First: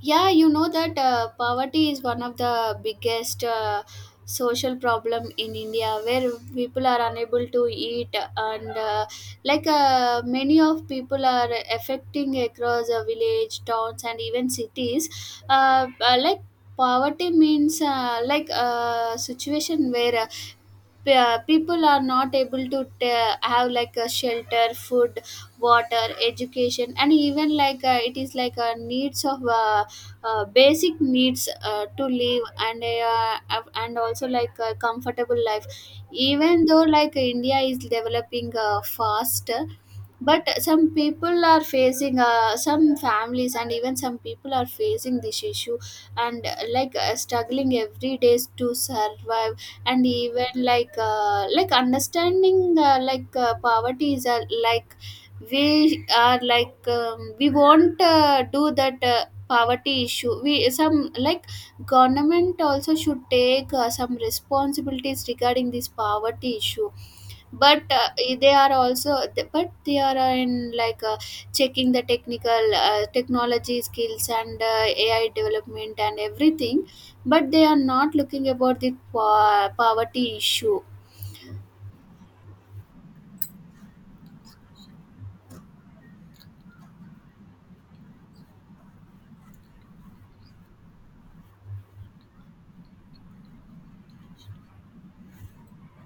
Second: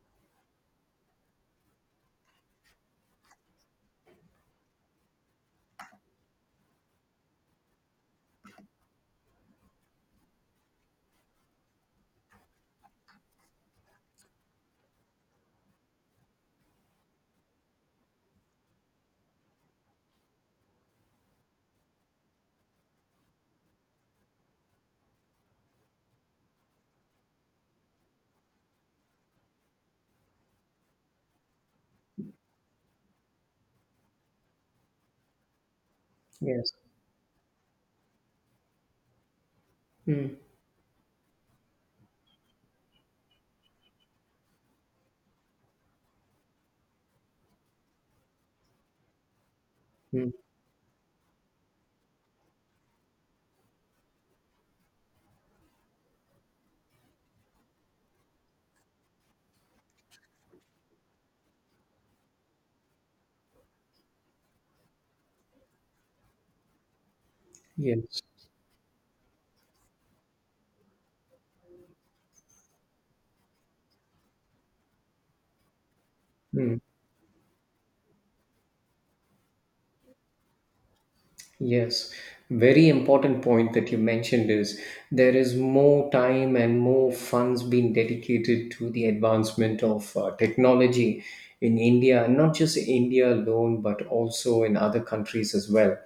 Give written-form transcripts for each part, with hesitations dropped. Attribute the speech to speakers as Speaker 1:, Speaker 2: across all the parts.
Speaker 1: Yeah, you know that poverty is one of the biggest social problem in India where people are unable to eat and many of people are affecting across a village towns and even cities. uh, uh, like Poverty means, a situation where people are not able to have like a shelter, food, water, education, and even it is like a needs of basic needs to live, and and also like a comfortable life. Even
Speaker 2: Yes.
Speaker 1: though like India is developing fast,
Speaker 2: Mm,
Speaker 1: but some people are facing, some families and even some people are facing this issue, and struggling every day to survive. And
Speaker 2: mm,
Speaker 1: even understanding, poverty is like, we are like, we won't do that poverty issue. We some like government also should take some responsibilities regarding this poverty issue. But
Speaker 2: yes.
Speaker 1: they are also, but they are, like, uh, checking the technology skills and, AI development and
Speaker 2: Mm.
Speaker 1: everything, but they are not looking about the po poverty issue.
Speaker 2: Yes, very important point that you mentioned is there is more time and more funds being dedicated to the advancement of technology in India, and not just India alone, but also in other countries as well.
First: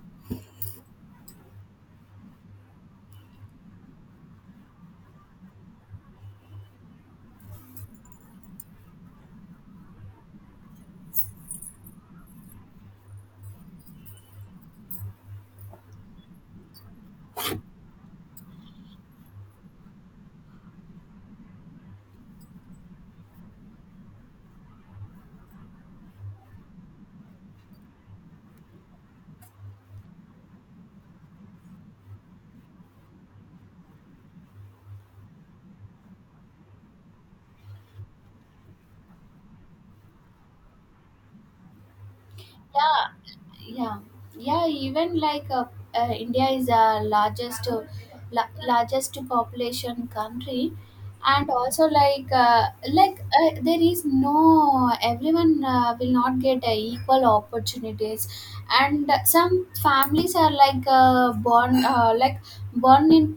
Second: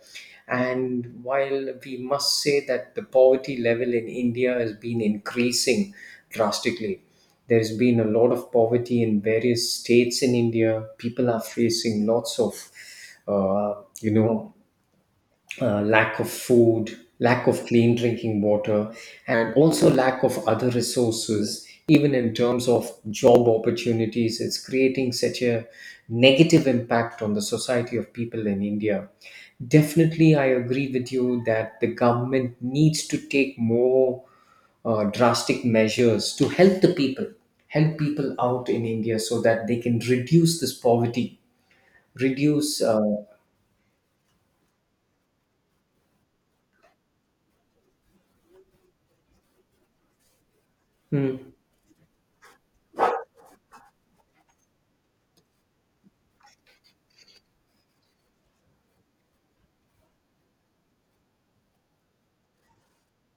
Speaker 2: And while we must say that the poverty level in India has been increasing drastically, there's been a lot of poverty in various states in India. People are facing lots of, uh, you know, lack of food, lack of clean drinking water, and also lack of other resources, even in terms of job opportunities. It's creating such a negative impact on the society of people in India. Definitely, I agree with you that the government needs to take more drastic measures to help the people, help people out in India so that they can reduce this poverty, reduce.
Speaker 1: Yeah. Yeah yeah even India is the largest, largest population country. And
Speaker 2: Mm,
Speaker 1: also there is no, everyone will not get equal opportunities. And some families are born, born in,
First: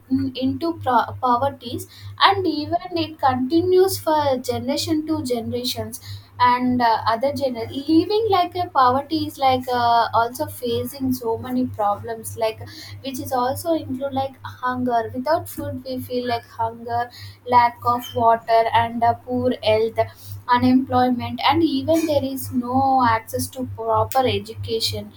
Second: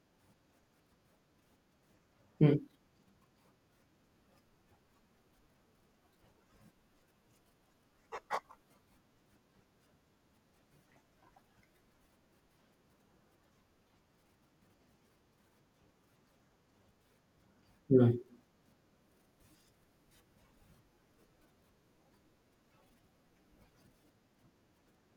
Speaker 1: into poverties, and
Speaker 2: mm,
Speaker 1: even it continues for generation to generation. And other general living like a poverty is also facing so many problems, like which is also include like hunger. Without food we feel like hunger, lack of
Speaker 2: mm.
Speaker 1: water and poor health, unemployment, and even there is no access to proper education.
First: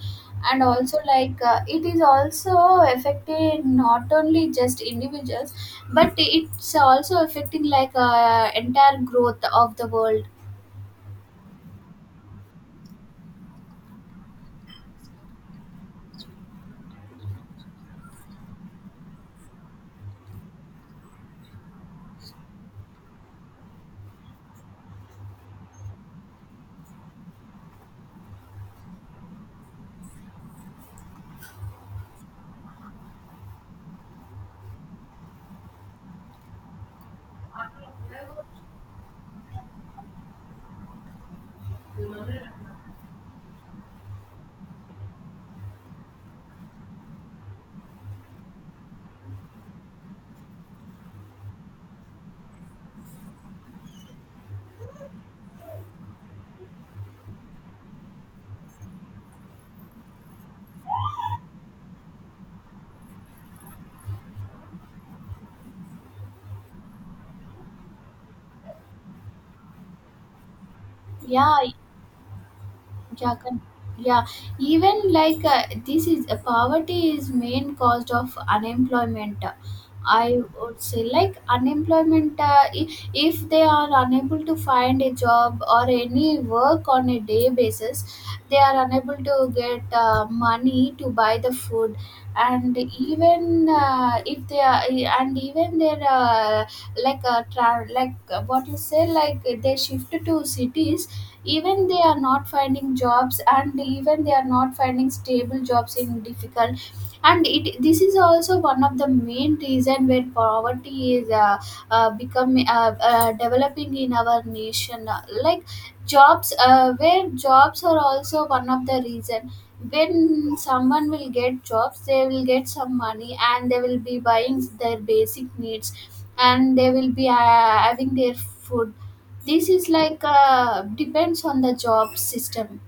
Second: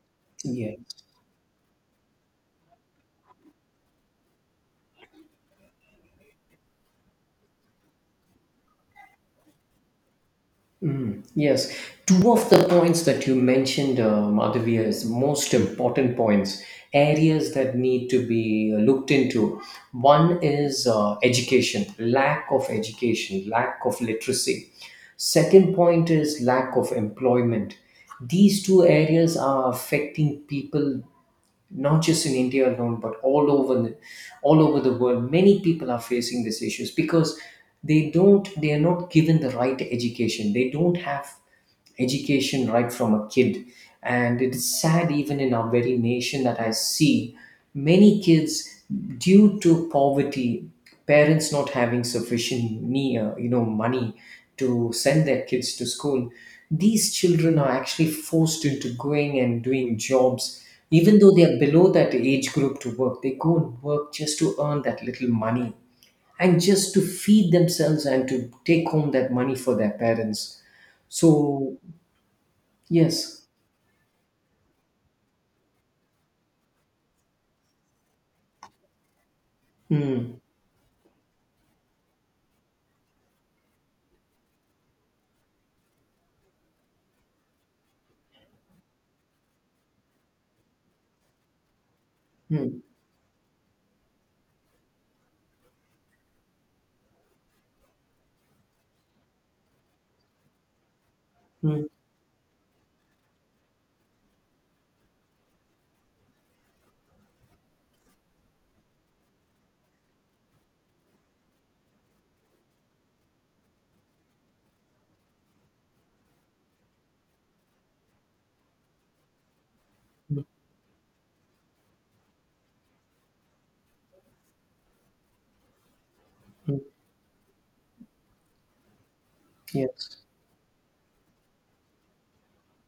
Speaker 1: And
Speaker 2: Yeah.
Speaker 1: also it is also affecting not only just individuals, but it's also affecting entire growth of the world.
Speaker 2: Mm, yes, two of the points that you mentioned, Madhavia, is most important points, areas that need to be looked into. One is education, lack of literacy. Second point is lack of employment. These two areas are affecting people not just in India alone, but all over the world. Many people are facing these issues because they are not given the right education. They don't have education right from a kid, and it is sad even in our very nation that I see many kids, due to poverty, parents not having sufficient me you know money to send their kids to school. These children are actually forced into going and doing jobs even though they are below that age group to work. They go and work just to earn that little money and just to feed themselves and to take home that money for their parents,
Speaker 1: yeah
Speaker 2: so.
Speaker 1: yeah
Speaker 2: Yes.
Speaker 1: con- yeah Even this is poverty is main cause of unemployment.
Speaker 2: Hmm.
Speaker 1: I would say, like, unemployment, if they are unable to find a job or any work on a day basis, they are unable to get money to buy the food. And
Speaker 2: Hmm.
Speaker 1: even if they are And even their, what you say, like they shift to cities,
Speaker 2: Hmm.
Speaker 1: even they are not finding jobs, and even they are not finding stable jobs in difficult. And it this is also one of the main reason where poverty is becoming, developing in our nation. Like, jobs, where jobs are also one of the reason.
Speaker 2: Hmm.
Speaker 1: When someone will get jobs, they will get some money, and they will be buying their basic needs, and
Speaker 2: Hmm.
Speaker 1: they will be having their food. This is
Speaker 2: Yes.
Speaker 1: depends on the job system.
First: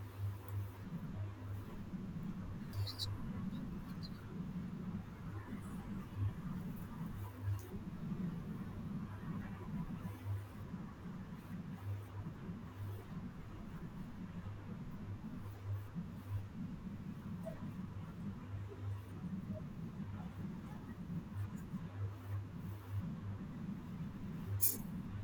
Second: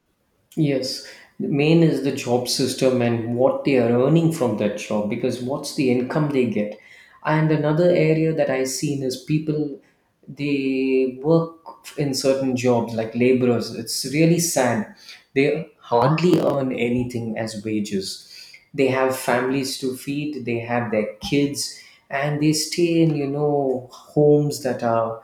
Speaker 2: Yes. The main is the job system and what they are earning from that job, because what's the income they get. And another area that I seen is people. They work in certain jobs like laborers. It's really sad. They hardly earn anything as wages. They have families to feed, they have their kids, and they stay in, you know, homes that are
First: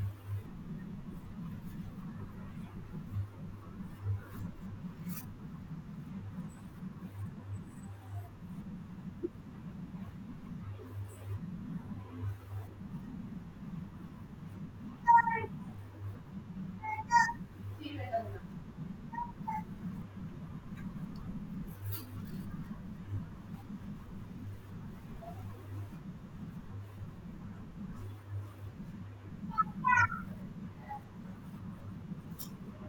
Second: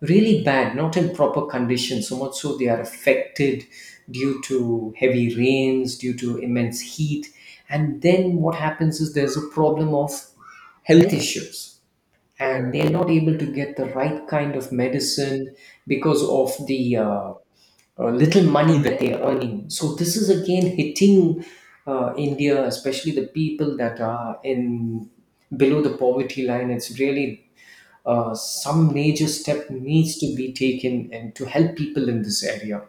Speaker 2: really bad, not in proper condition, so much so they are affected due to heavy rains, due to immense heat. And then what happens is there's a problem of health issues, and they're not able to get the right kind of medicine because of the little money that they're earning. So this is again hitting India, especially the people that are in below the poverty line. It's really, some major step needs to be taken, and to help people in this area.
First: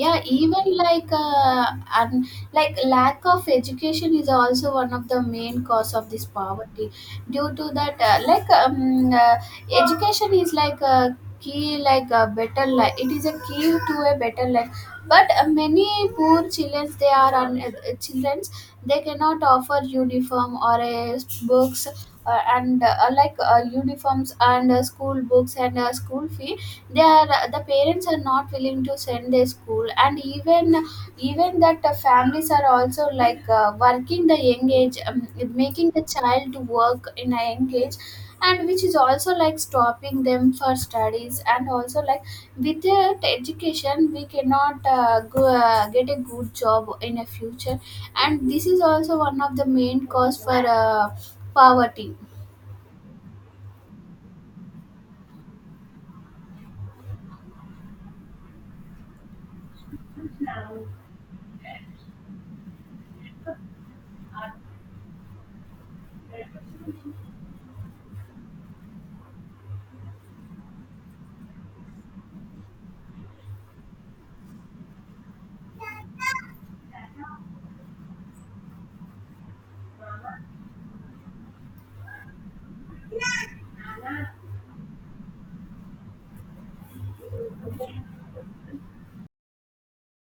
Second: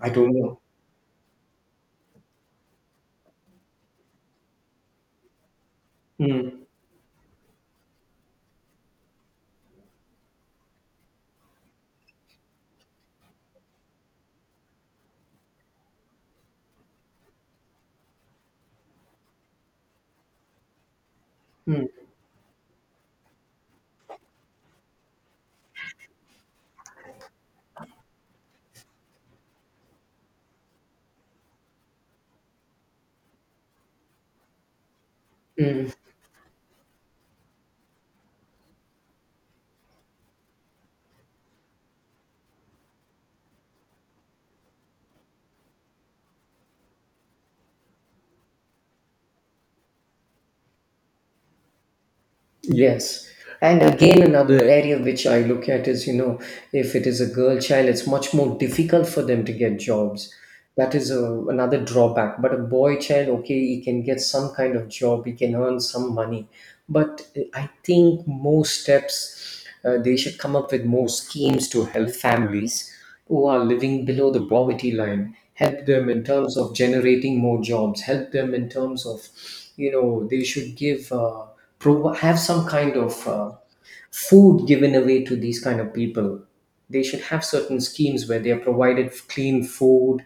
Speaker 2: I don't know.
Speaker 1: even and like, lack of education is also one of the main cause of this
Speaker 2: Mm,
Speaker 1: poverty. Due to that, education is like a key, like a better life, it is a key to a better life. But many poor children, they are on, children they cannot offer uniform or a books,
Speaker 2: mm,
Speaker 1: and like uniforms and school books and school fee. They are, the parents are not willing to send their school, and even even that the families are also working the young age, making
Speaker 2: mm.
Speaker 1: the child to work in a young age, and which is also like stopping them for studies. And also like, without education we cannot get a good job in a future, and this is also one of the main cause for poverty.
Speaker 2: Yes. And again, another area which I look at is, you know, if it is a girl child, it's much more difficult for them to get jobs. That is another drawback. But a boy child, okay, he can get some kind of job, he can earn some money, but I think more steps, they should come up with more schemes to help families who are living below the poverty line, help them in terms of generating more jobs, help them in terms of, you know, they should give have some kind of food given away to these kind of people. They should have certain schemes where they are provided clean food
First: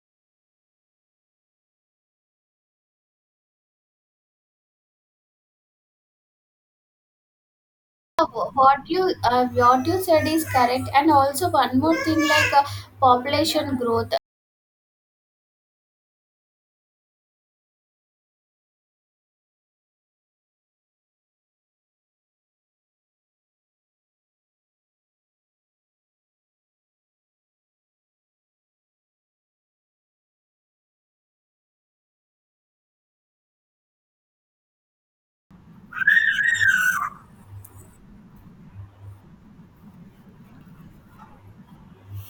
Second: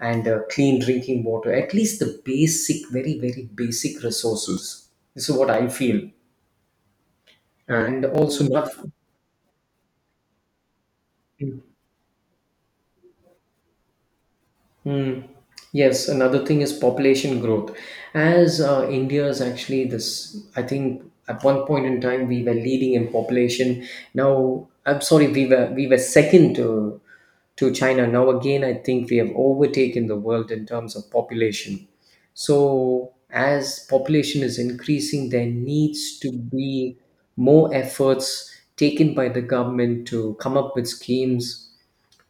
Speaker 2: and, clean drinking water, at least the basic, very, very basic resources. This is what I feel. And also, not.
Speaker 1: What you uh, what you said is correct, and also one more thing, population growth.
Speaker 2: Hmm. Yes, another thing is population growth. As India is actually this, I think at one point in time we were leading in population. Now, I'm sorry, we were, we were second to China. Now again, I think we have overtaken the world in terms of population. So as population is increasing, there needs to be more efforts taken by the government to come up with schemes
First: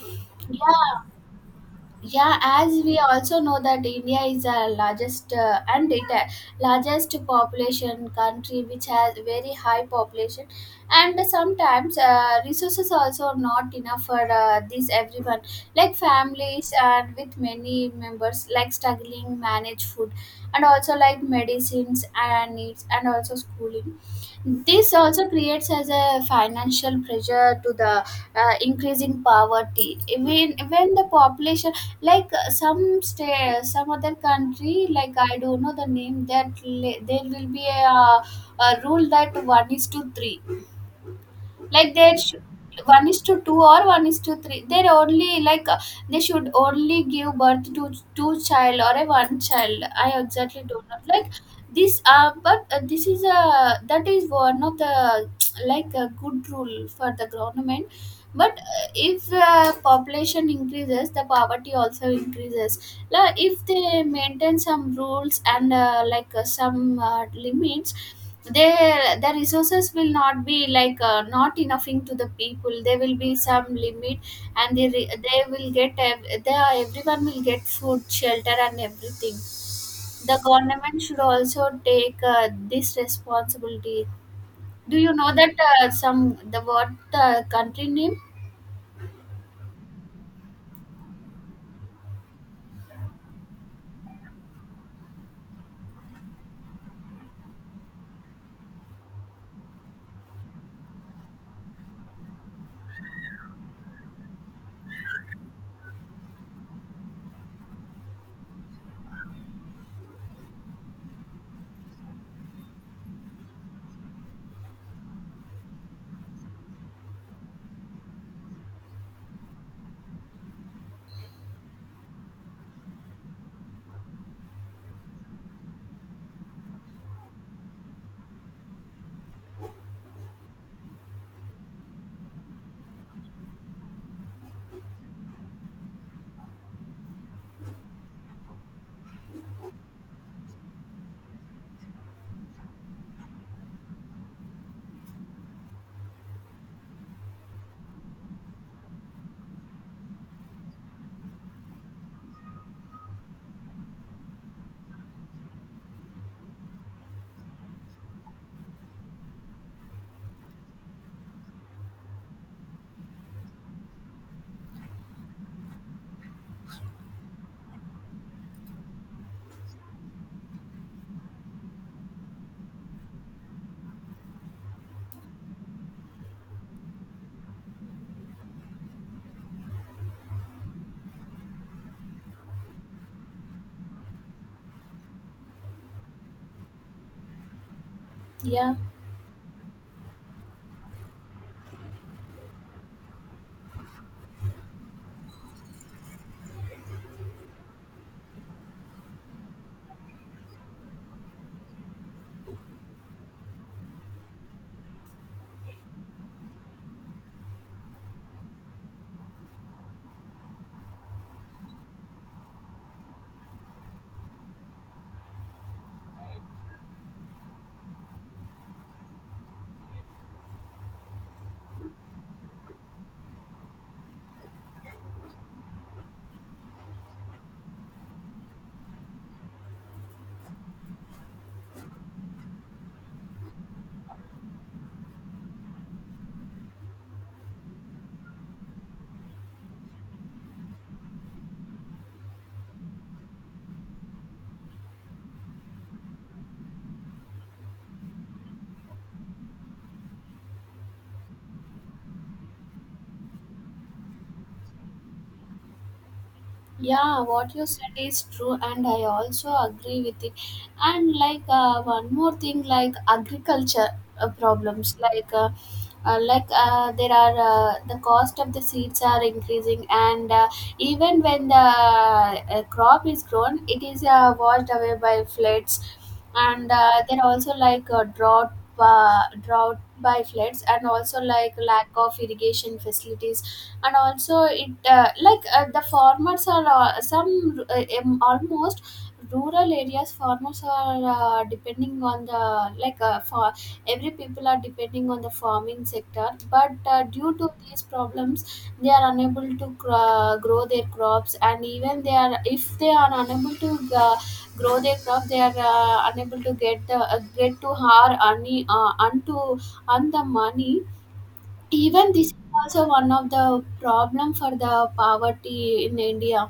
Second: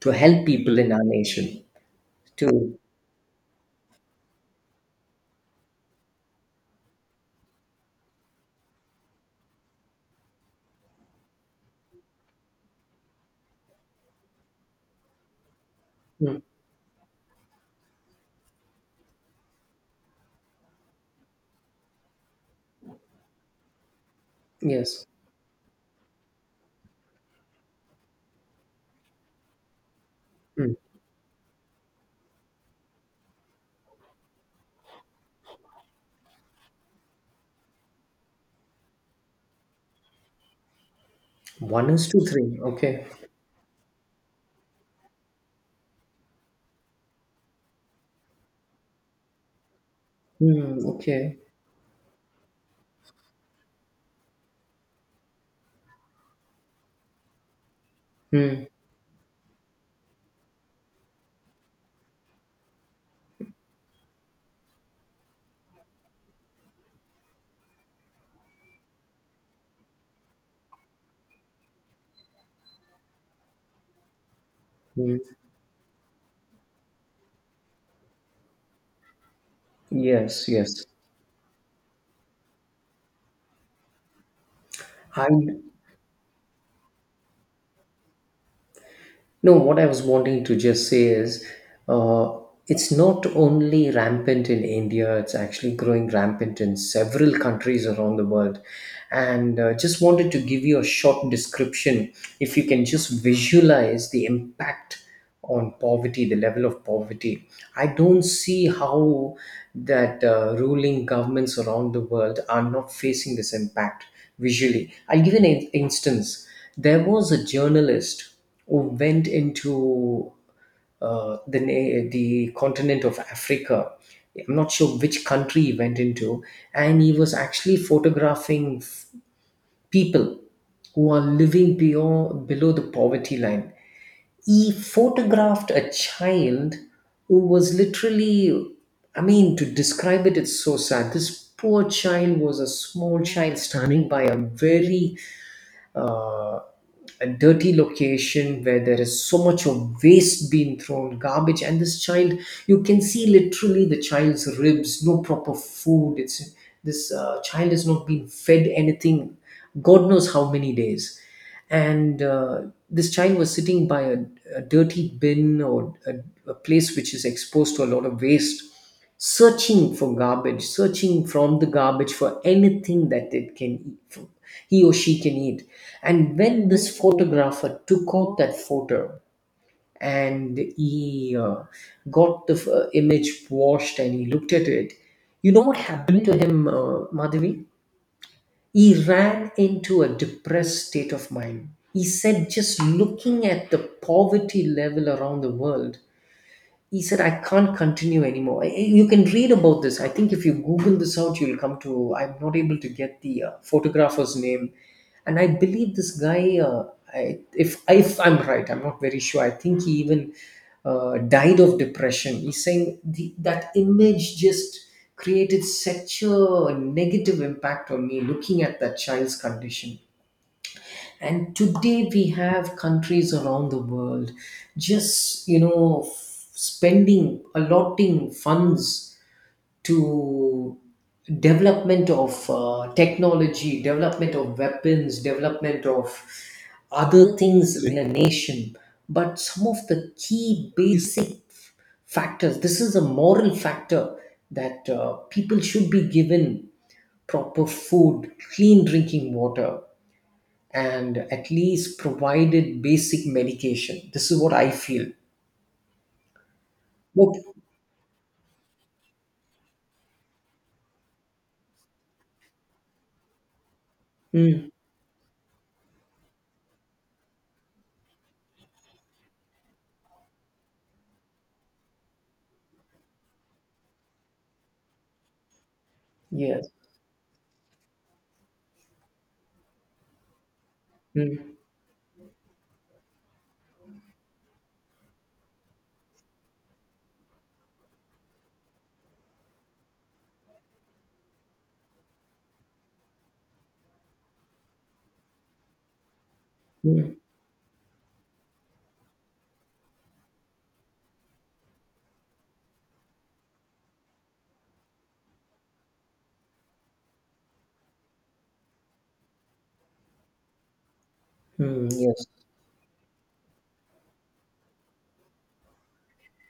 Speaker 2: to help people in our
Speaker 1: yeah
Speaker 2: nation
Speaker 1: yeah as
Speaker 2: to.
Speaker 1: we also know that India is the largest, and it largest population country, which has very high population. And sometimes resources also not enough for this everyone, like
Speaker 2: Mm.
Speaker 1: families and with many members like struggling manage food and also like medicines and needs and also schooling. This
Speaker 2: Yes.
Speaker 1: also creates as a financial pressure to the increasing poverty. when
Speaker 2: Mm.
Speaker 1: when the population, some state, some other country, like I don't know the name, there will be a rule that one is to three.
Speaker 2: One
Speaker 1: Like,
Speaker 2: is
Speaker 1: they
Speaker 2: two,
Speaker 1: should
Speaker 2: three. Okay.
Speaker 1: one is to two or one is to three, they're only they should only give birth to two child or a one child. I exactly
Speaker 2: Mm.
Speaker 1: don't know, like
Speaker 2: Okay.
Speaker 1: this but this is a, that is one of the like a good rule for the government. But
Speaker 2: Mm.
Speaker 1: if population increases, the poverty also increases. Like, if they maintain some rules and some limits, their resources will not be not enoughing to the people, there will be some limit, and
Speaker 2: Mm.
Speaker 1: they will get, they are, everyone will get food, shelter, and everything. The
Speaker 2: Yes. Yes.
Speaker 1: government should also take this responsibility. Do you
Speaker 2: I
Speaker 1: know that some the what the country name?
Speaker 2: No. What I was wanting to just say is, uh, it's not only rampant in India. It's actually growing rampant in several countries around the world, and just wanted to give you a short description. If you can just visualize the impact on poverty, the level of poverty. I don't see how that ruling governments around the world are not facing this impact visually. I'll give an instance. There was a journalist who went into the continent of Africa. I'm not sure which country he went into, and he was actually photographing people who are living beyond below the poverty line. He photographed a child who was literally, I mean, to describe it, it's so sad. This poor child was a small child standing by a very, uh, a dirty location where there is so much of waste being thrown, garbage, and this child, you can see literally the child's ribs, no proper food. It's, this child has not been fed anything, god knows how many days. And this child was sitting by a dirty bin, or a place which is exposed to a lot of waste, searching for garbage, searching from the garbage for anything that it can eat he or she can eat. And when this photographer took out that photo, and he, got the image washed and he looked at it, you know what happened to him, Madhavi?
Speaker 1: Yeah.
Speaker 2: He ran into a depressed state of mind. He said, just looking at the poverty level around the world, he said, I can't continue anymore. You can read about this. I think if you google this out you'll come to, I'm not able to get the photographer's name, and I believe this guy, if I'm right, I'm not very sure, I think he even died of depression. He's saying that image just created such a negative impact on me, looking at that child's condition. And today we have countries around the world just, you know, spending, allotting funds to development of technology, development of weapons, development of other things in a nation. But some of the key basic factors, this is a moral factor, that people should be given proper food, clean drinking water, and at least provided basic medication. This is what I feel.
Speaker 1: Yeah,
Speaker 2: Look.
Speaker 1: what you said is true, and I also agree with it. And one more thing, like agriculture
Speaker 2: Mm.
Speaker 1: problems, there are the cost of the seeds are increasing, and even when the crop is grown, it is washed away by floods,
Speaker 2: Yes.
Speaker 1: and there are also drought. Drought by floods, and also like
Speaker 2: Mm.
Speaker 1: lack of irrigation facilities. And also it like the farmers are some almost rural areas farmers are depending on the, like for every people are depending on the farming sector. But
Speaker 2: Mm.
Speaker 1: due to these problems, they are unable to grow their crops, and even they are, if they are unable to uh, grow their crop, they are unable to get the, get to har any, unto on the money.
Speaker 2: Mm.
Speaker 1: Even
Speaker 2: Yes.
Speaker 1: this is also one of the problem for the poverty in India.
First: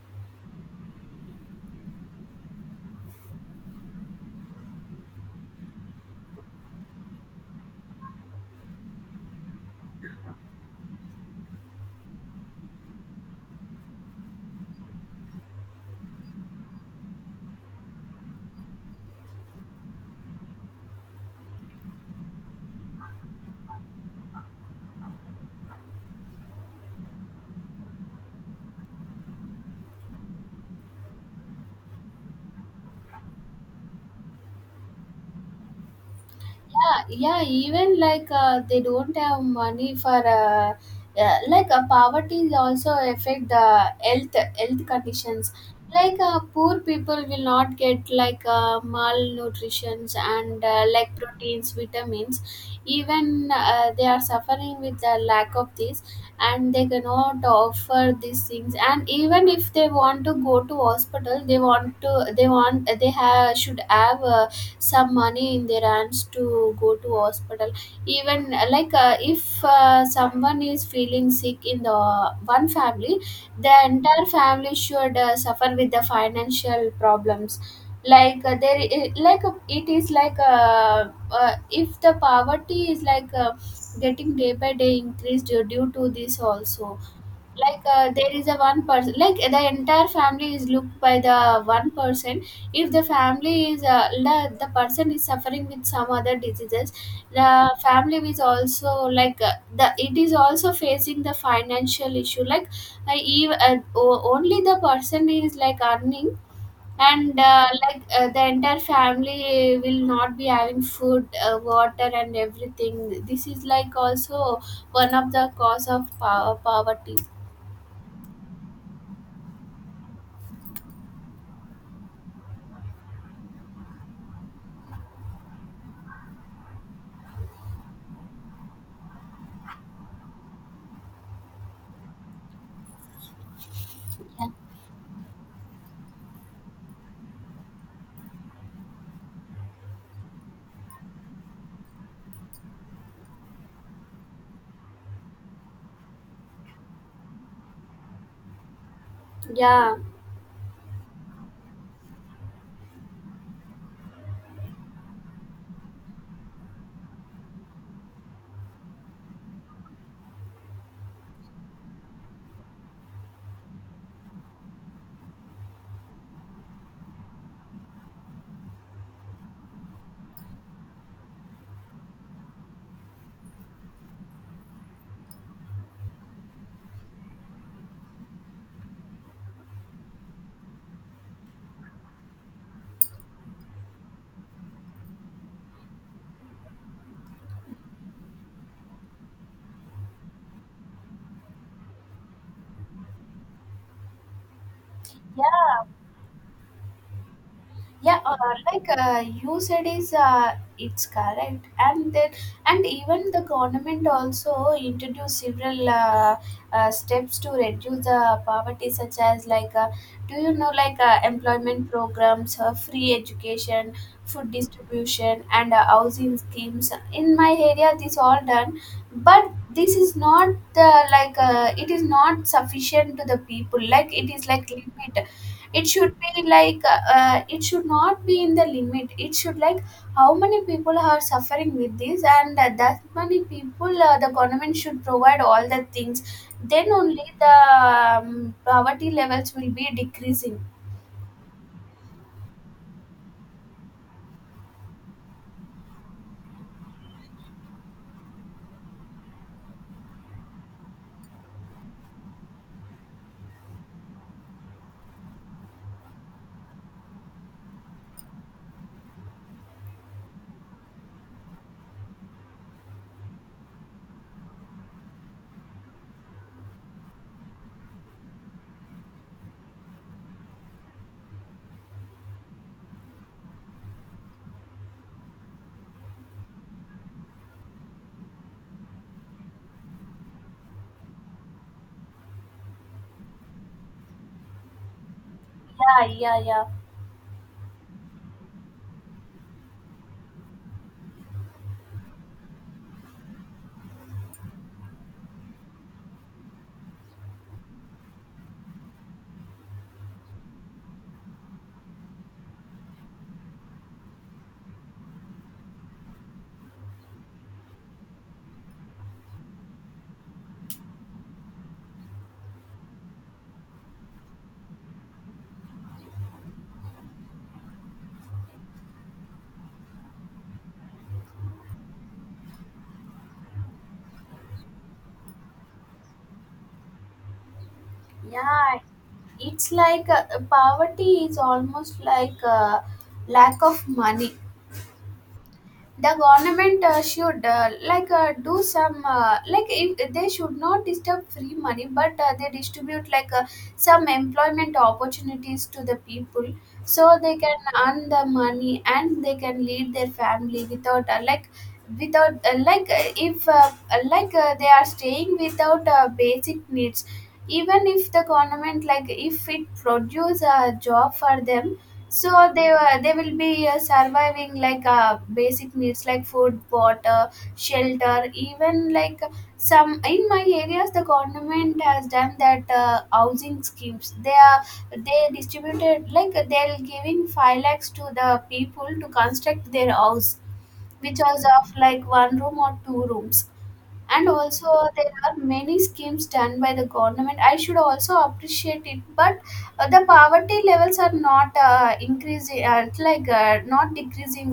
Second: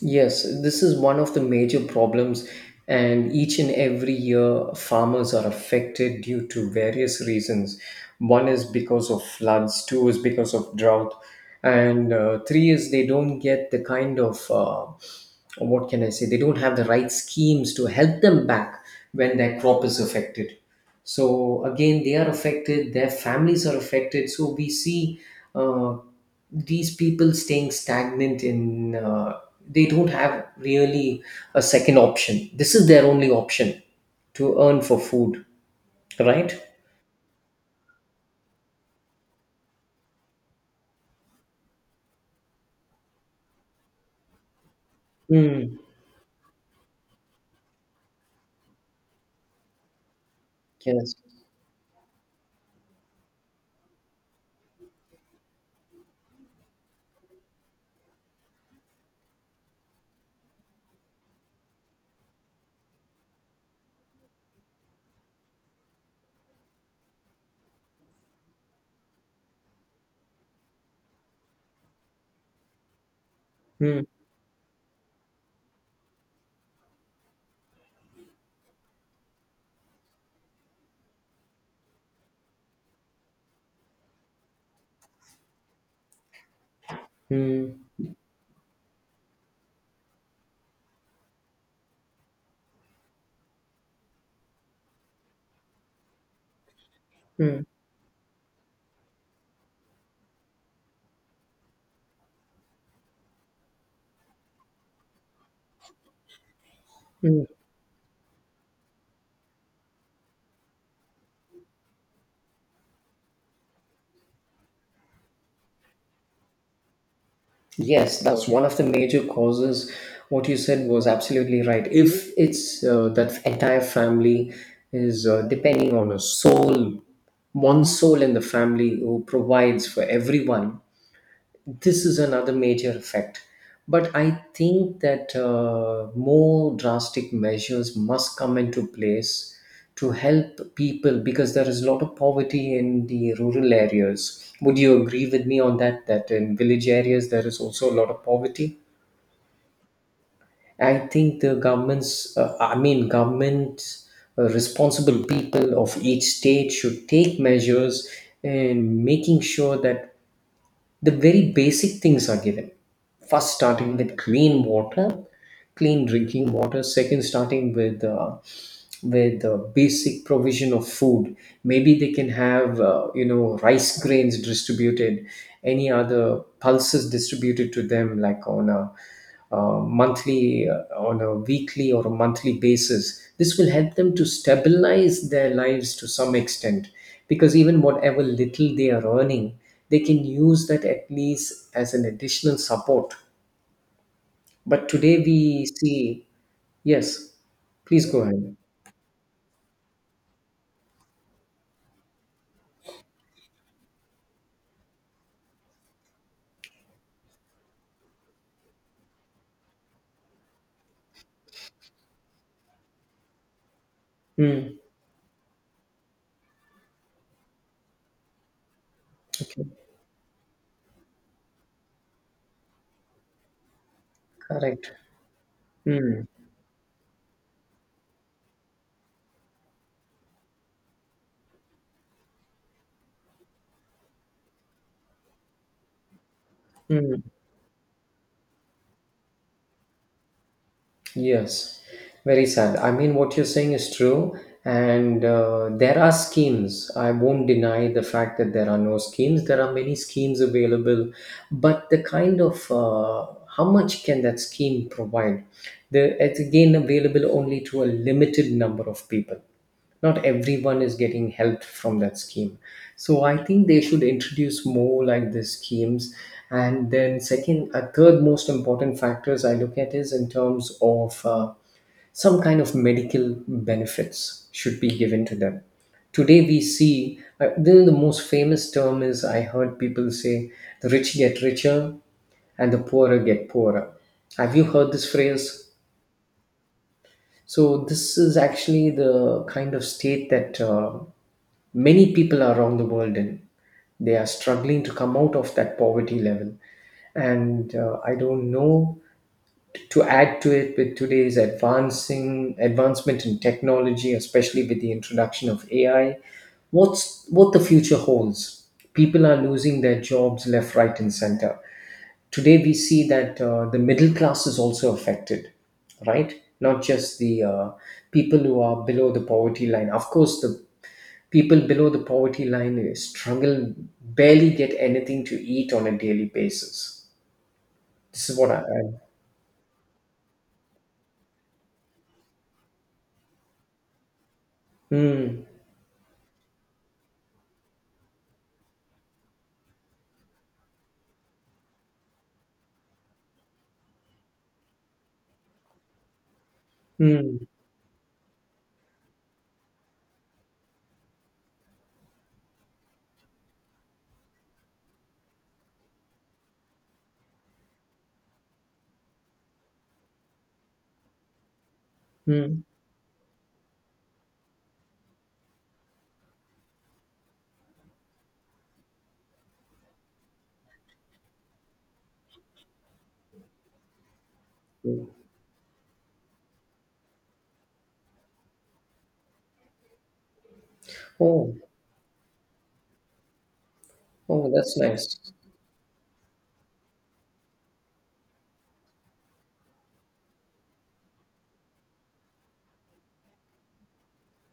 Speaker 2: Yes. This is one of the major problems, and each and every year, farmers are affected due to various reasons. One is because of floods, two is because of drought, and three is they don't get the kind of, what can I say? They don't have the right schemes to help them back when their crop is affected. So again they are affected, their families are affected, so we see, uh, these people staying stagnant in, they don't have really a second option, this is their only option to earn for food, right.
Speaker 1: Yeah. Even they don't have money for poverty is also affect the health conditions.
Speaker 2: Mm.
Speaker 1: Poor people will not get malnutritions and
Speaker 2: Yes.
Speaker 1: proteins, vitamins. Even they are suffering with the lack of this. And they cannot offer these things, and even if they want to go to hospital, they want to, they have should have some money in their hands to go to hospital. Even if someone is feeling sick in the one family, the
Speaker 2: Mm.
Speaker 1: entire family should suffer with the financial problems. Like there I- like It is if the poverty is getting day by day increased due to this also.
Speaker 2: Mm.
Speaker 1: There is a one person, like the entire family is looked by the one person. If the person is suffering with some other diseases, the
Speaker 2: Mm.
Speaker 1: family is also the, it is also facing the financial issue. Only the person is like earning, and
Speaker 2: Mm.
Speaker 1: uh, like uh, the entire family will not be having food, water, and everything. This is like also one of the cause of power poverty.
Speaker 2: Yes, that's one of the major causes. What you said was absolutely right. If it's, that entire family is depending on a soul, one soul in the family who provides for everyone, this is another major effect. But I think that, more drastic measures must come into place to help people, because there is a lot of poverty in the rural areas. Would you agree with me on that, that in village areas there is also a lot of poverty?
Speaker 1: yeah
Speaker 2: I think the governments, I mean government, responsible people of each state should take measures in making sure that the very basic things are given. First, starting with clean water, clean drinking water. Second, starting with, basic provision of food. Maybe they can have, rice grains distributed, any other pulses distributed to them, like on a weekly or a monthly basis. This will help them to stabilize their lives to some extent, because even whatever little they are earning, they can use that at least as an additional support. But today we
Speaker 1: yeah
Speaker 2: see. Yes. Please
Speaker 1: yeah
Speaker 2: go
Speaker 1: uh,
Speaker 2: ahead.
Speaker 1: You said is it's correct. And then, and even the government also introduced several steps to reduce the poverty, such as do you know employment programs, free education, food
Speaker 2: Mm.
Speaker 1: distribution, and housing schemes. In my area, this all done, but
Speaker 2: Okay.
Speaker 1: this is not the, it is not sufficient to the people, like it is like
Speaker 2: Correct.
Speaker 1: limit. It should
Speaker 2: Mm,
Speaker 1: be it should not be in the limit. It should like how many people are suffering with this, and that many people, the government should provide all the things. Then
Speaker 2: mm,
Speaker 1: only the poverty levels will be decreasing.
Speaker 2: yes, very sad. I mean, what you're saying is true, and there are schemes. I won't deny the fact that there are no schemes. There are many schemes available, but the kind of, how much can that scheme provide? The, it's again available only to a limited number of people. Not everyone is getting help from that scheme, so I think they should introduce more like these schemes. And then second, a third most important factors I look at is in terms of some kind of medical benefits should be given to them. Today we see the most famous term is, I heard people say, the rich get richer and the poorer get poorer. Have you heard this phrase?
Speaker 1: Yeah, yeah, yeah,
Speaker 2: So this is actually the kind of state that many people around the world in. They are struggling to come out of that poverty level. And I don't know, to add to it, with today's advancing advancement in technology, especially with the introduction of AI, what the future holds. People are losing their jobs left, right, and center. Today we see that the middle class is also affected, right? Not just the people who are below the poverty line. Of course, the people below the poverty line struggle, barely get anything to eat on a daily basis. This is what i
Speaker 1: yeah.
Speaker 2: I-
Speaker 1: It's poverty is almost lack of money.
Speaker 2: Hmm.
Speaker 1: The government should do some, if they should not disturb free money, but they distribute some employment opportunities to the people, so they
Speaker 2: Hmm.
Speaker 1: can earn the money and they can lead their family without if they are staying without basic needs. Even if the government, like if it produce a job for them, so
Speaker 2: Hmm.
Speaker 1: they will be surviving basic needs like food, water, shelter, even like some in my areas the government has done that housing schemes. They are
Speaker 2: Hmm.
Speaker 1: they distributed, like they're giving five lakhs to the people to construct their house, which was
Speaker 2: Oh.
Speaker 1: of like one room or two rooms. And
Speaker 2: Oh,
Speaker 1: also,
Speaker 2: that's
Speaker 1: there
Speaker 2: nice.
Speaker 1: are many schemes done by the government. I should also appreciate it. But the poverty levels are not increasing, not decreasing,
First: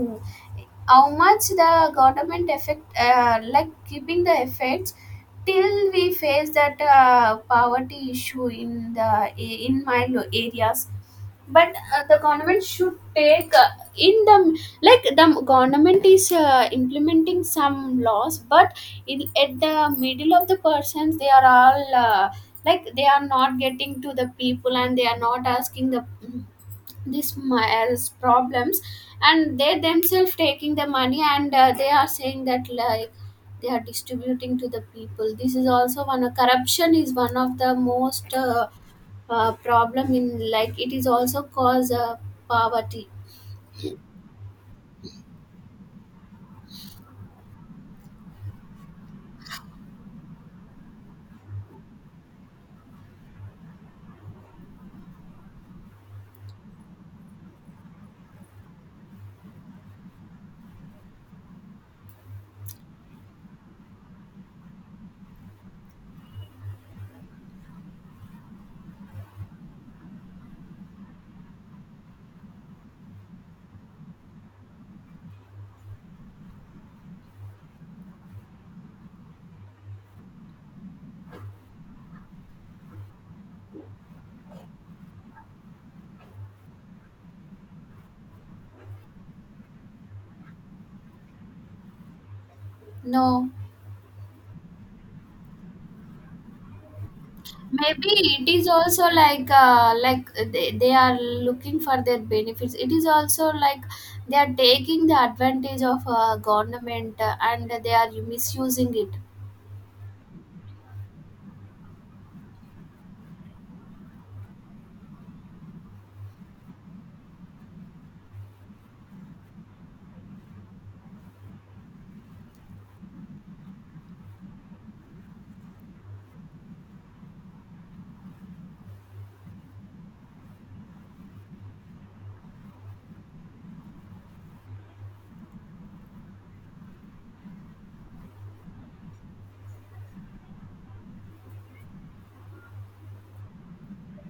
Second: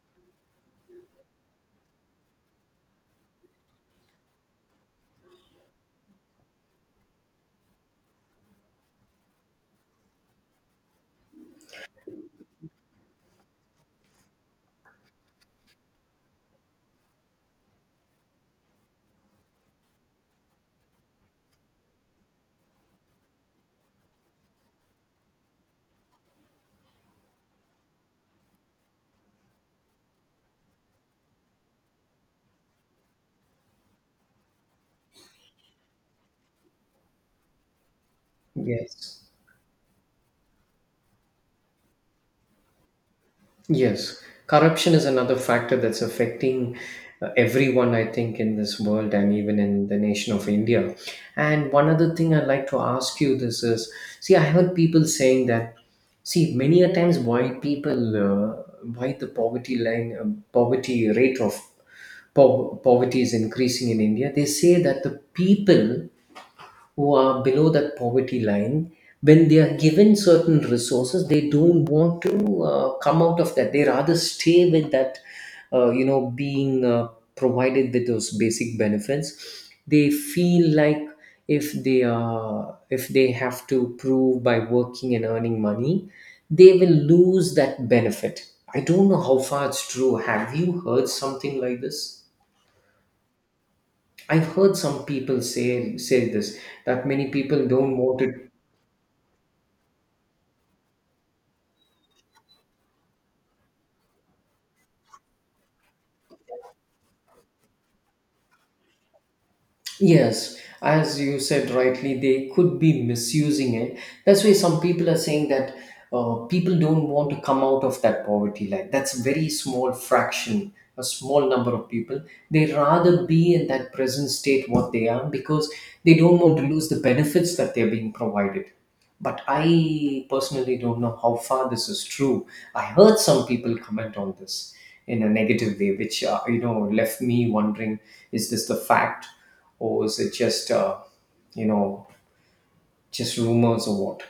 Speaker 1: how much the government effect, keeping the effects, till we face that poverty issue in the in my areas. But the government should take in the like the government is implementing some laws, but at the middle of the persons they are all they are not getting to the people, and they are not asking these as problems, and they themselves taking the money, and they are saying that, like, they are distributing to the people. This is also one of corruption is one of the most
Speaker 2: Yes.
Speaker 1: problem in, like it is also cause poverty.
Speaker 2: Yes, corruption is another factor that's affecting everyone, I think, in this world, and even in the nation of India. And one other thing I'd like to ask you this is, see, I heard people saying that, see, many a times white people, why the poverty line, poverty rate of poverty is increasing in India, they say that the people who are below that poverty line, when they are given certain resources, they don't want to come out of that. They rather stay with that, being provided with those basic benefits. They feel like if they have to prove by working and earning money, they will lose that benefit. I don't know how far it's true. Have you heard something like this?
Speaker 1: No.
Speaker 2: I've heard some people say this, that many people don't
Speaker 1: Maybe
Speaker 2: want
Speaker 1: it
Speaker 2: to.
Speaker 1: is also like, they are looking for their benefits. It is also like they are taking the advantage of government, and they are misusing it.
Speaker 2: Yes, as you said rightly, they could be misusing it. That's why some people are saying that people don't want to come out of that poverty line. That's a very small fraction, a small number of people. They rather be in that present state what they are because they don't want to lose the benefits that they're being provided. But I personally don't know how far this is true. I heard some people comment on this in a negative way, which left me wondering: is this the fact, or is it just you know just rumors or what?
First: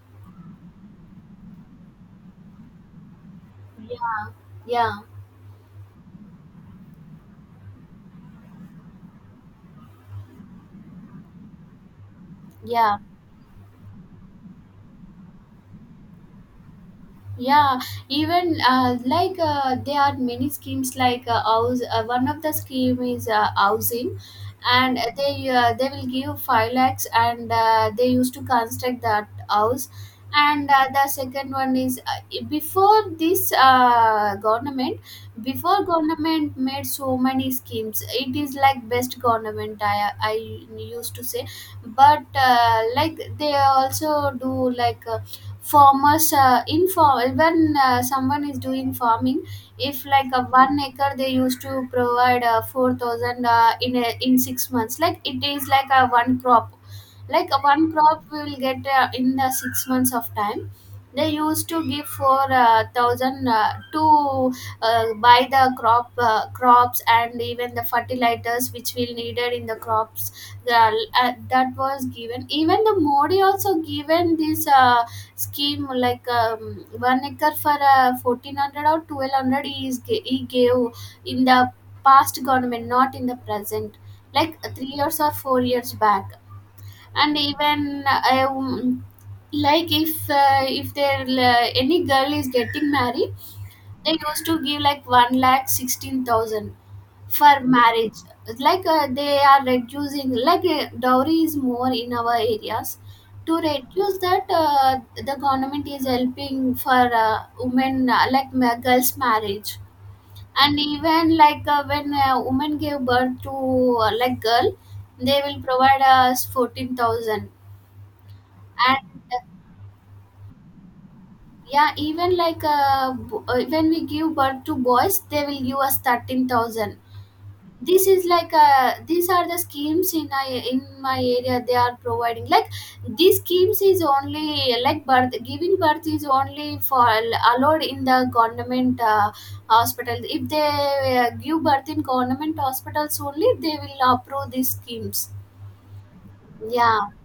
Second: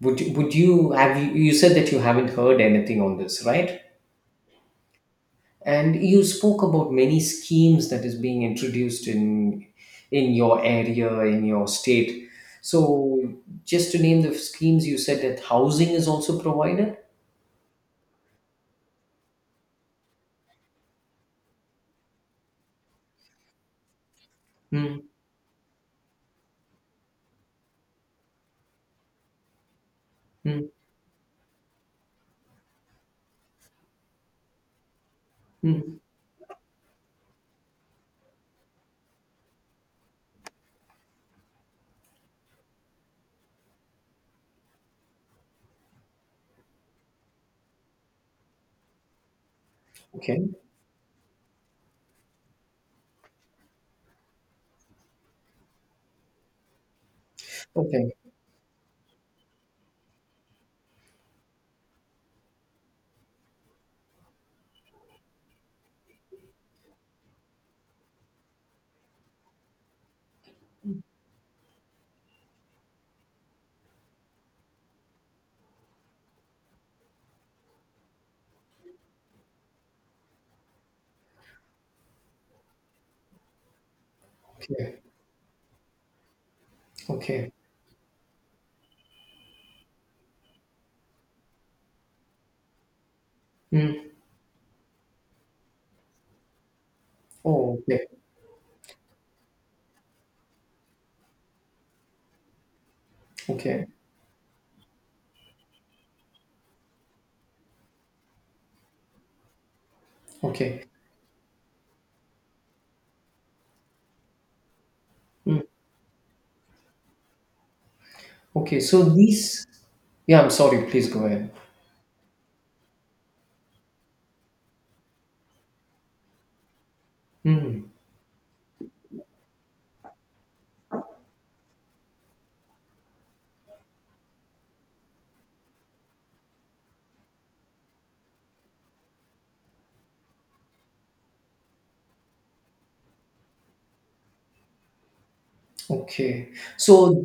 Speaker 2: Would you have you, you said that you haven't heard anything on this, right?
Speaker 1: Yeah, yeah,
Speaker 2: And you spoke about many schemes that is being introduced in your area, in your state.
Speaker 1: yeah.
Speaker 2: So just to name the schemes, you said that housing is also provided.
Speaker 1: Yeah, even there are many schemes, like house one of the scheme is housing, and
Speaker 2: Hmm.
Speaker 1: they will give 5 lakhs, and they used to construct that house.
Speaker 2: Hmm.
Speaker 1: And the second one is before this government.
Speaker 2: Hmm.
Speaker 1: Before government made so many schemes, it is like best government, I used to say. But they also do, like farmers, in farm, when someone is doing farming, if like a
Speaker 2: Okay.
Speaker 1: 1 acre, they used to provide 4,000, in 6 months, like it is like a one crop. Like a one
Speaker 2: Okay.
Speaker 1: crop will get in the 6 months of time. They used to give for thousand, to buy the crop crops and even the fertilizers which will needed in the crops. That was given. Even the Modi also given this scheme, like 1 acre for 1400 or 1200 he gave, in the past government, not in the present, like three
Speaker 2: Okay.
Speaker 1: years or 4 years back. And
Speaker 2: Okay.
Speaker 1: even if there any girl is getting married,
Speaker 2: Hmm.
Speaker 1: they used to give like one lakh 16,000 for
Speaker 2: Oh. Okay.
Speaker 1: marriage, like they are reducing, dowry is more in our areas. To
Speaker 2: Okay.
Speaker 1: reduce that, the government is helping for women, girls' marriage. And
Speaker 2: Okay.
Speaker 1: even when a woman gave birth to girl, they will
Speaker 2: Hmm.
Speaker 1: provide us 14,000. And
Speaker 2: Okay.
Speaker 1: uh,
Speaker 2: So these. Yeah. I'm sorry. Please go ahead.
Speaker 1: yeah, even when we give birth to boys, they will give us 13,000.
Speaker 2: Hmm.
Speaker 1: This is these are the schemes in in my area they are providing, like these schemes is only like birth giving birth is only for allowed in the government hospital. If they give birth in government hospitals only, they will approve these schemes.
Speaker 2: Okay.
Speaker 1: Yeah,
Speaker 2: So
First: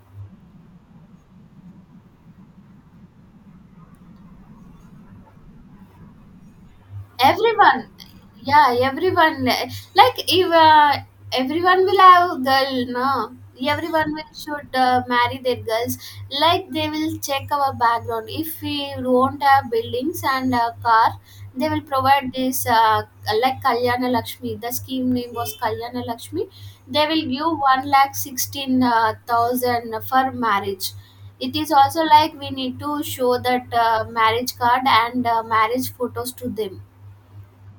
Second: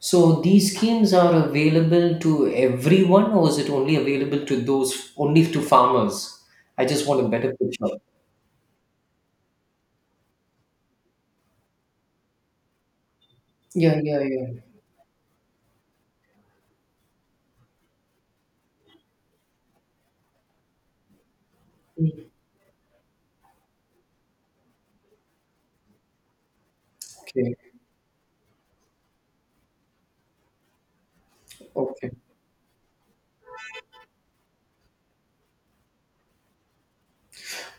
Speaker 2: so these schemes are available to everyone, or is it only available to those only to farmers? I just want a better
Speaker 1: everyone.
Speaker 2: picture.
Speaker 1: Yeah, like, if everyone will have girl, no,
Speaker 2: Yeah,
Speaker 1: everyone
Speaker 2: yeah,
Speaker 1: will
Speaker 2: yeah.
Speaker 1: should marry their girls. Like they will check our background. If we won't have buildings and a car, they will provide this, kalyana lakshmi, the scheme name was kalyana lakshmi. They will
Speaker 2: Okay.
Speaker 1: give one lakh 16 thousand for marriage. It is also
Speaker 2: Okay.
Speaker 1: like we need to show that marriage card and marriage photos to them.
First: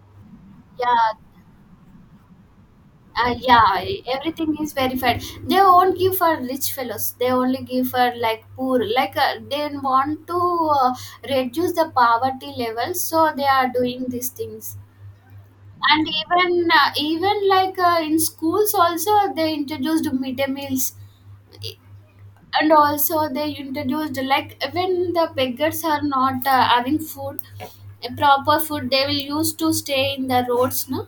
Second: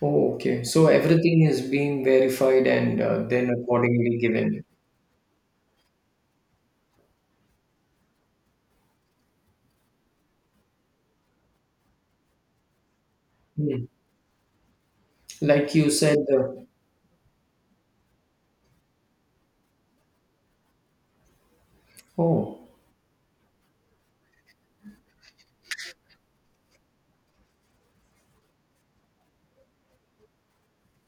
Speaker 2: Oh, okay. So
Speaker 1: Yeah,
Speaker 2: everything is being verified and then
Speaker 1: yeah,
Speaker 2: accordingly
Speaker 1: everything
Speaker 2: given.
Speaker 1: is verified. They won't give for rich fellows. They only give for like poor. They want to uh, reduce the poverty level, so they are
Speaker 2: Hmm.
Speaker 1: doing these things.
Speaker 2: Like you
Speaker 1: And
Speaker 2: said,
Speaker 1: even in schools also, they introduced midday meals.
Speaker 2: oh,
Speaker 1: And also they introduced, like even the beggars are not having food proper food, they will use to stay in the roads, no,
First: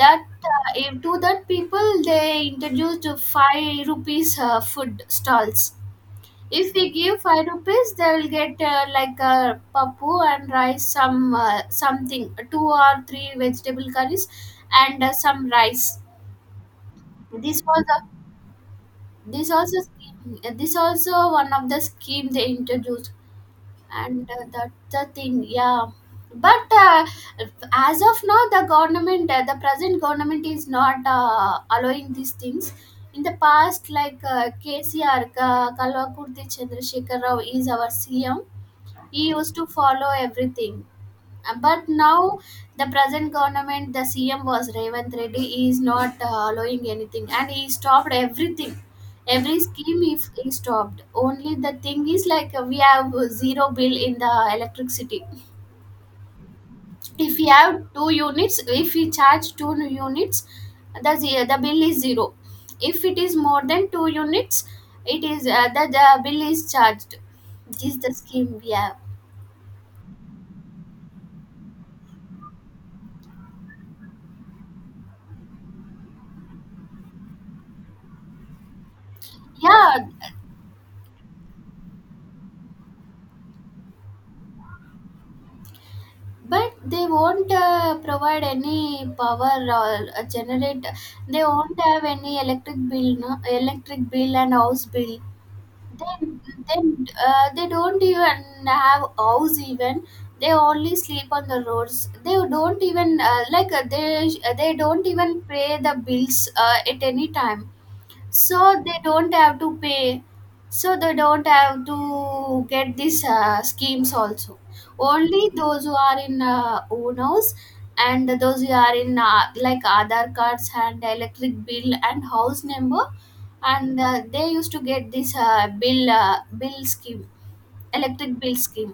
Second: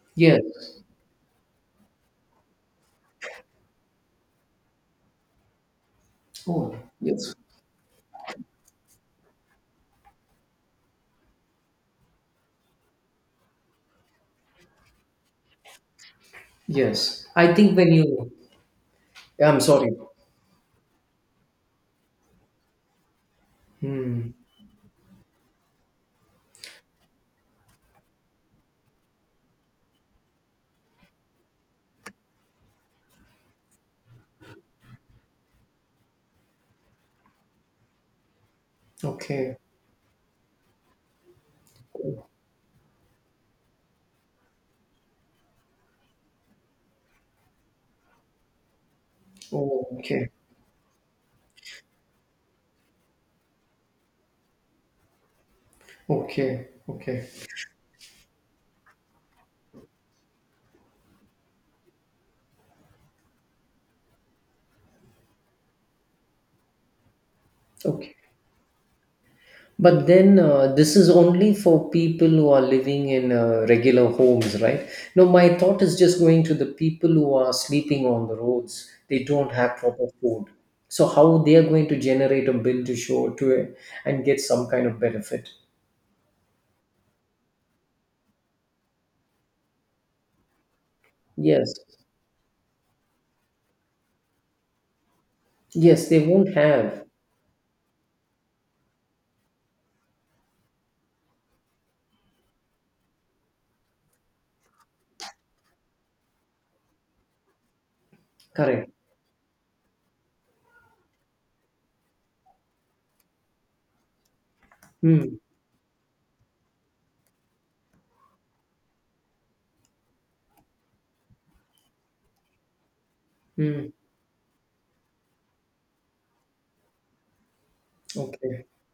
Speaker 1: that
Speaker 2: yes.
Speaker 1: to that people they introduced five rupees food stalls. If
Speaker 2: Oh,
Speaker 1: we give
Speaker 2: yes.
Speaker 1: five rupees, they will get like a papu and rice, something, two or three vegetable curries and some rice.
Speaker 2: Yes. I
Speaker 1: this
Speaker 2: think
Speaker 1: was
Speaker 2: when
Speaker 1: a
Speaker 2: you, I'm sorry.
Speaker 1: this also one of the scheme they introduced. And
Speaker 2: Hmm.
Speaker 1: that's the thing, yeah. But as of now, the present government is not allowing these things. In the past, like KCR, Kalvakurti Chandrasekhar Rao, is our CM. He used
Speaker 2: Okay.
Speaker 1: to follow everything, but now, the present government, the CM was Revanth Reddy. He is not allowing anything, and he stopped everything, every
Speaker 2: Oh,
Speaker 1: scheme. he,
Speaker 2: okay.
Speaker 1: he stopped. Only the thing is, like, we have zero bill in the electricity.
Speaker 2: Okay. Okay.
Speaker 1: If we have two units, if we charge two units, the bill is zero. If it is more than two units, it is the bill is charged. This is the
Speaker 2: Okay.
Speaker 1: scheme we have.
Speaker 2: But then this is only for people who are living in regular homes, right? No, my thought is just going to the people who are sleeping on the roads. They don't have
Speaker 1: Yeah.
Speaker 2: proper food. So how they are going to generate a bill to show to it and get some kind of benefit?
Speaker 1: But they won't provide any power or generate. They
Speaker 2: Yes.
Speaker 1: won't have any electric bill, no electric bill and house bill.
Speaker 2: Yes, they
Speaker 1: Then,
Speaker 2: won't have.
Speaker 1: then They don't even have house even. They only sleep on the roads. They don't even they don't even pay the bills at any time, so
Speaker 2: Correct.
Speaker 1: they don't have to pay, so they don't have to get these schemes also.
Speaker 2: Hmm.
Speaker 1: Only those who are in own house, and those who are in Aadhaar cards and electric bill and house number,
Speaker 2: Hmm.
Speaker 1: and they used to get this bill scheme, electric bill
Speaker 2: Okay.
Speaker 1: scheme.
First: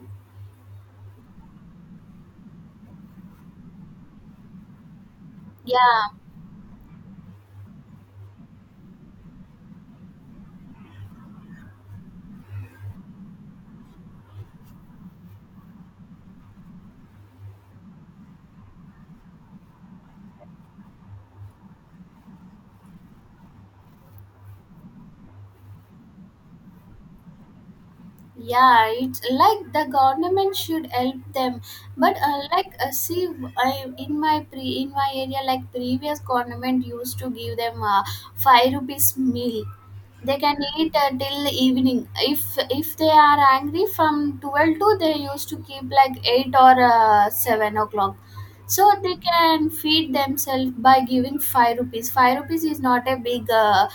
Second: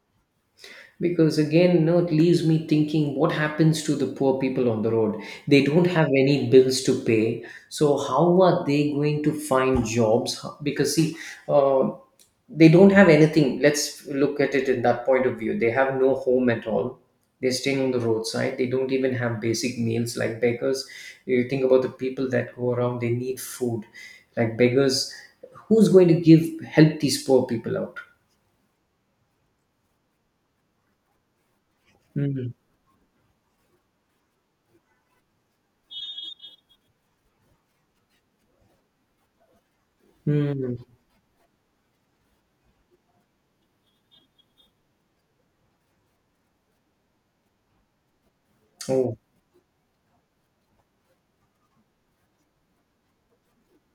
Speaker 2: Because again, you know, it leaves me thinking, what happens to the poor people on the road? They don't have
Speaker 1: Yeah.
Speaker 2: any bills to pay. So how are they going to find jobs? How- because, see, uh, they don't have anything. Let's look at it in that point of view. They have no home at all. They're staying on the roadside. They don't even have basic meals like beggars. You think about the people that go around, they need food. Like beggars, who's going to give help these poor people out?
Speaker 1: Yeah, it's like the government should help them, but
Speaker 2: Mm.
Speaker 1: see, in my area, like previous government used to give them five rupees meal. They can
Speaker 2: Mm.
Speaker 1: eat till evening. If they are angry from 12 to, they used to keep like eight or 7 o'clock. So they
Speaker 2: Oh.
Speaker 1: can feed themselves by giving five rupees. Five rupees is not a big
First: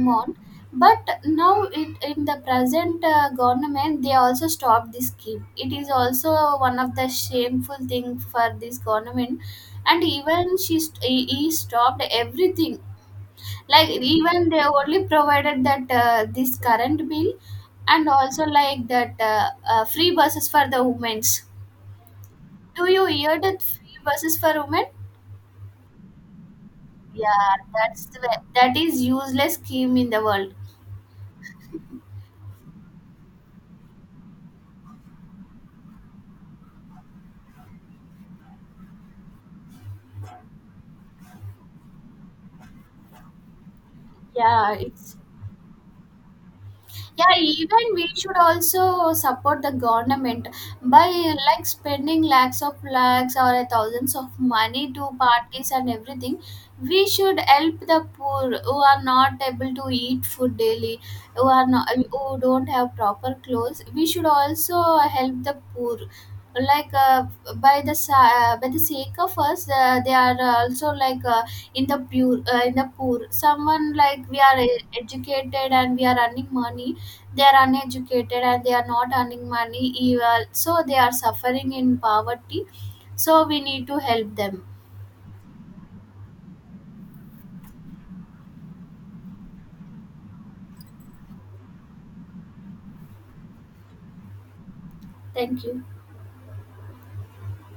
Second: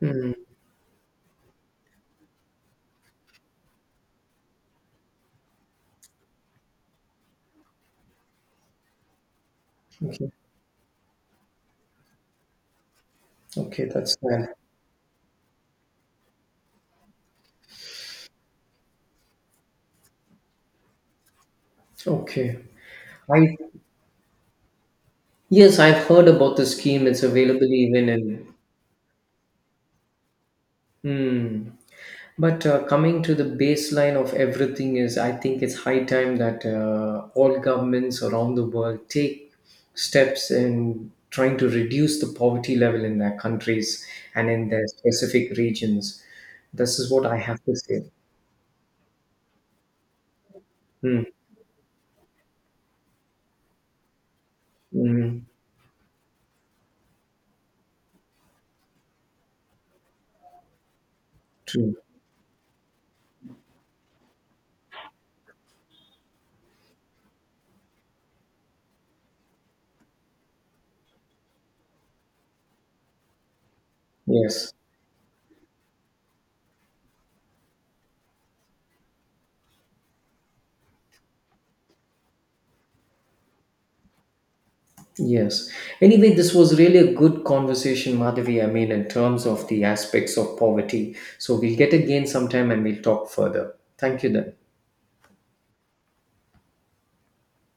Speaker 2: Hmm.
Speaker 1: But in the present government, they also stopped this scheme. It is also one of the shameful thing for this government, and
Speaker 2: Okay.
Speaker 1: even he stopped everything.
Speaker 2: Okay,
Speaker 1: Like,
Speaker 2: that's fine.
Speaker 1: even they only provided that this current bill, and also like that free buses for the women's.
Speaker 2: Okay.
Speaker 1: Do you hear
Speaker 2: I
Speaker 1: that? Free buses for women.
Speaker 2: yes, I've heard about the scheme. It's
Speaker 1: Yeah,
Speaker 2: available even in.
Speaker 1: that is useless scheme in the world.
Speaker 2: Hmm. But coming to the baseline of everything is, I think it's high time that all governments around the world take steps in trying to reduce the poverty level in their countries and in
Speaker 1: yeah
Speaker 2: their
Speaker 1: it's
Speaker 2: specific regions. This is what
Speaker 1: yeah,
Speaker 2: I have to
Speaker 1: even
Speaker 2: say.
Speaker 1: we should also support the government, by
Speaker 2: Hmm.
Speaker 1: spending lakhs of lakhs or thousands of money to
Speaker 2: Hmm.
Speaker 1: parties and everything. We should help the poor who are not able to eat food daily, who are not
Speaker 2: True.
Speaker 1: who don't have proper clothes. We should also help the poor, like uh, by the sake of us, they are also like in the poor. Someone like, we are
Speaker 2: Yes.
Speaker 1: educated and we are earning money, they are uneducated and they are not earning money eval, so they are suffering in poverty, so we need to help them.
Speaker 2: Yes. Anyway, this was really a good conversation, Madhavi. I mean, in terms of the aspects of poverty. So we'll get again sometime and we'll talk further. Thank you then.
Speaker 1: Thank you.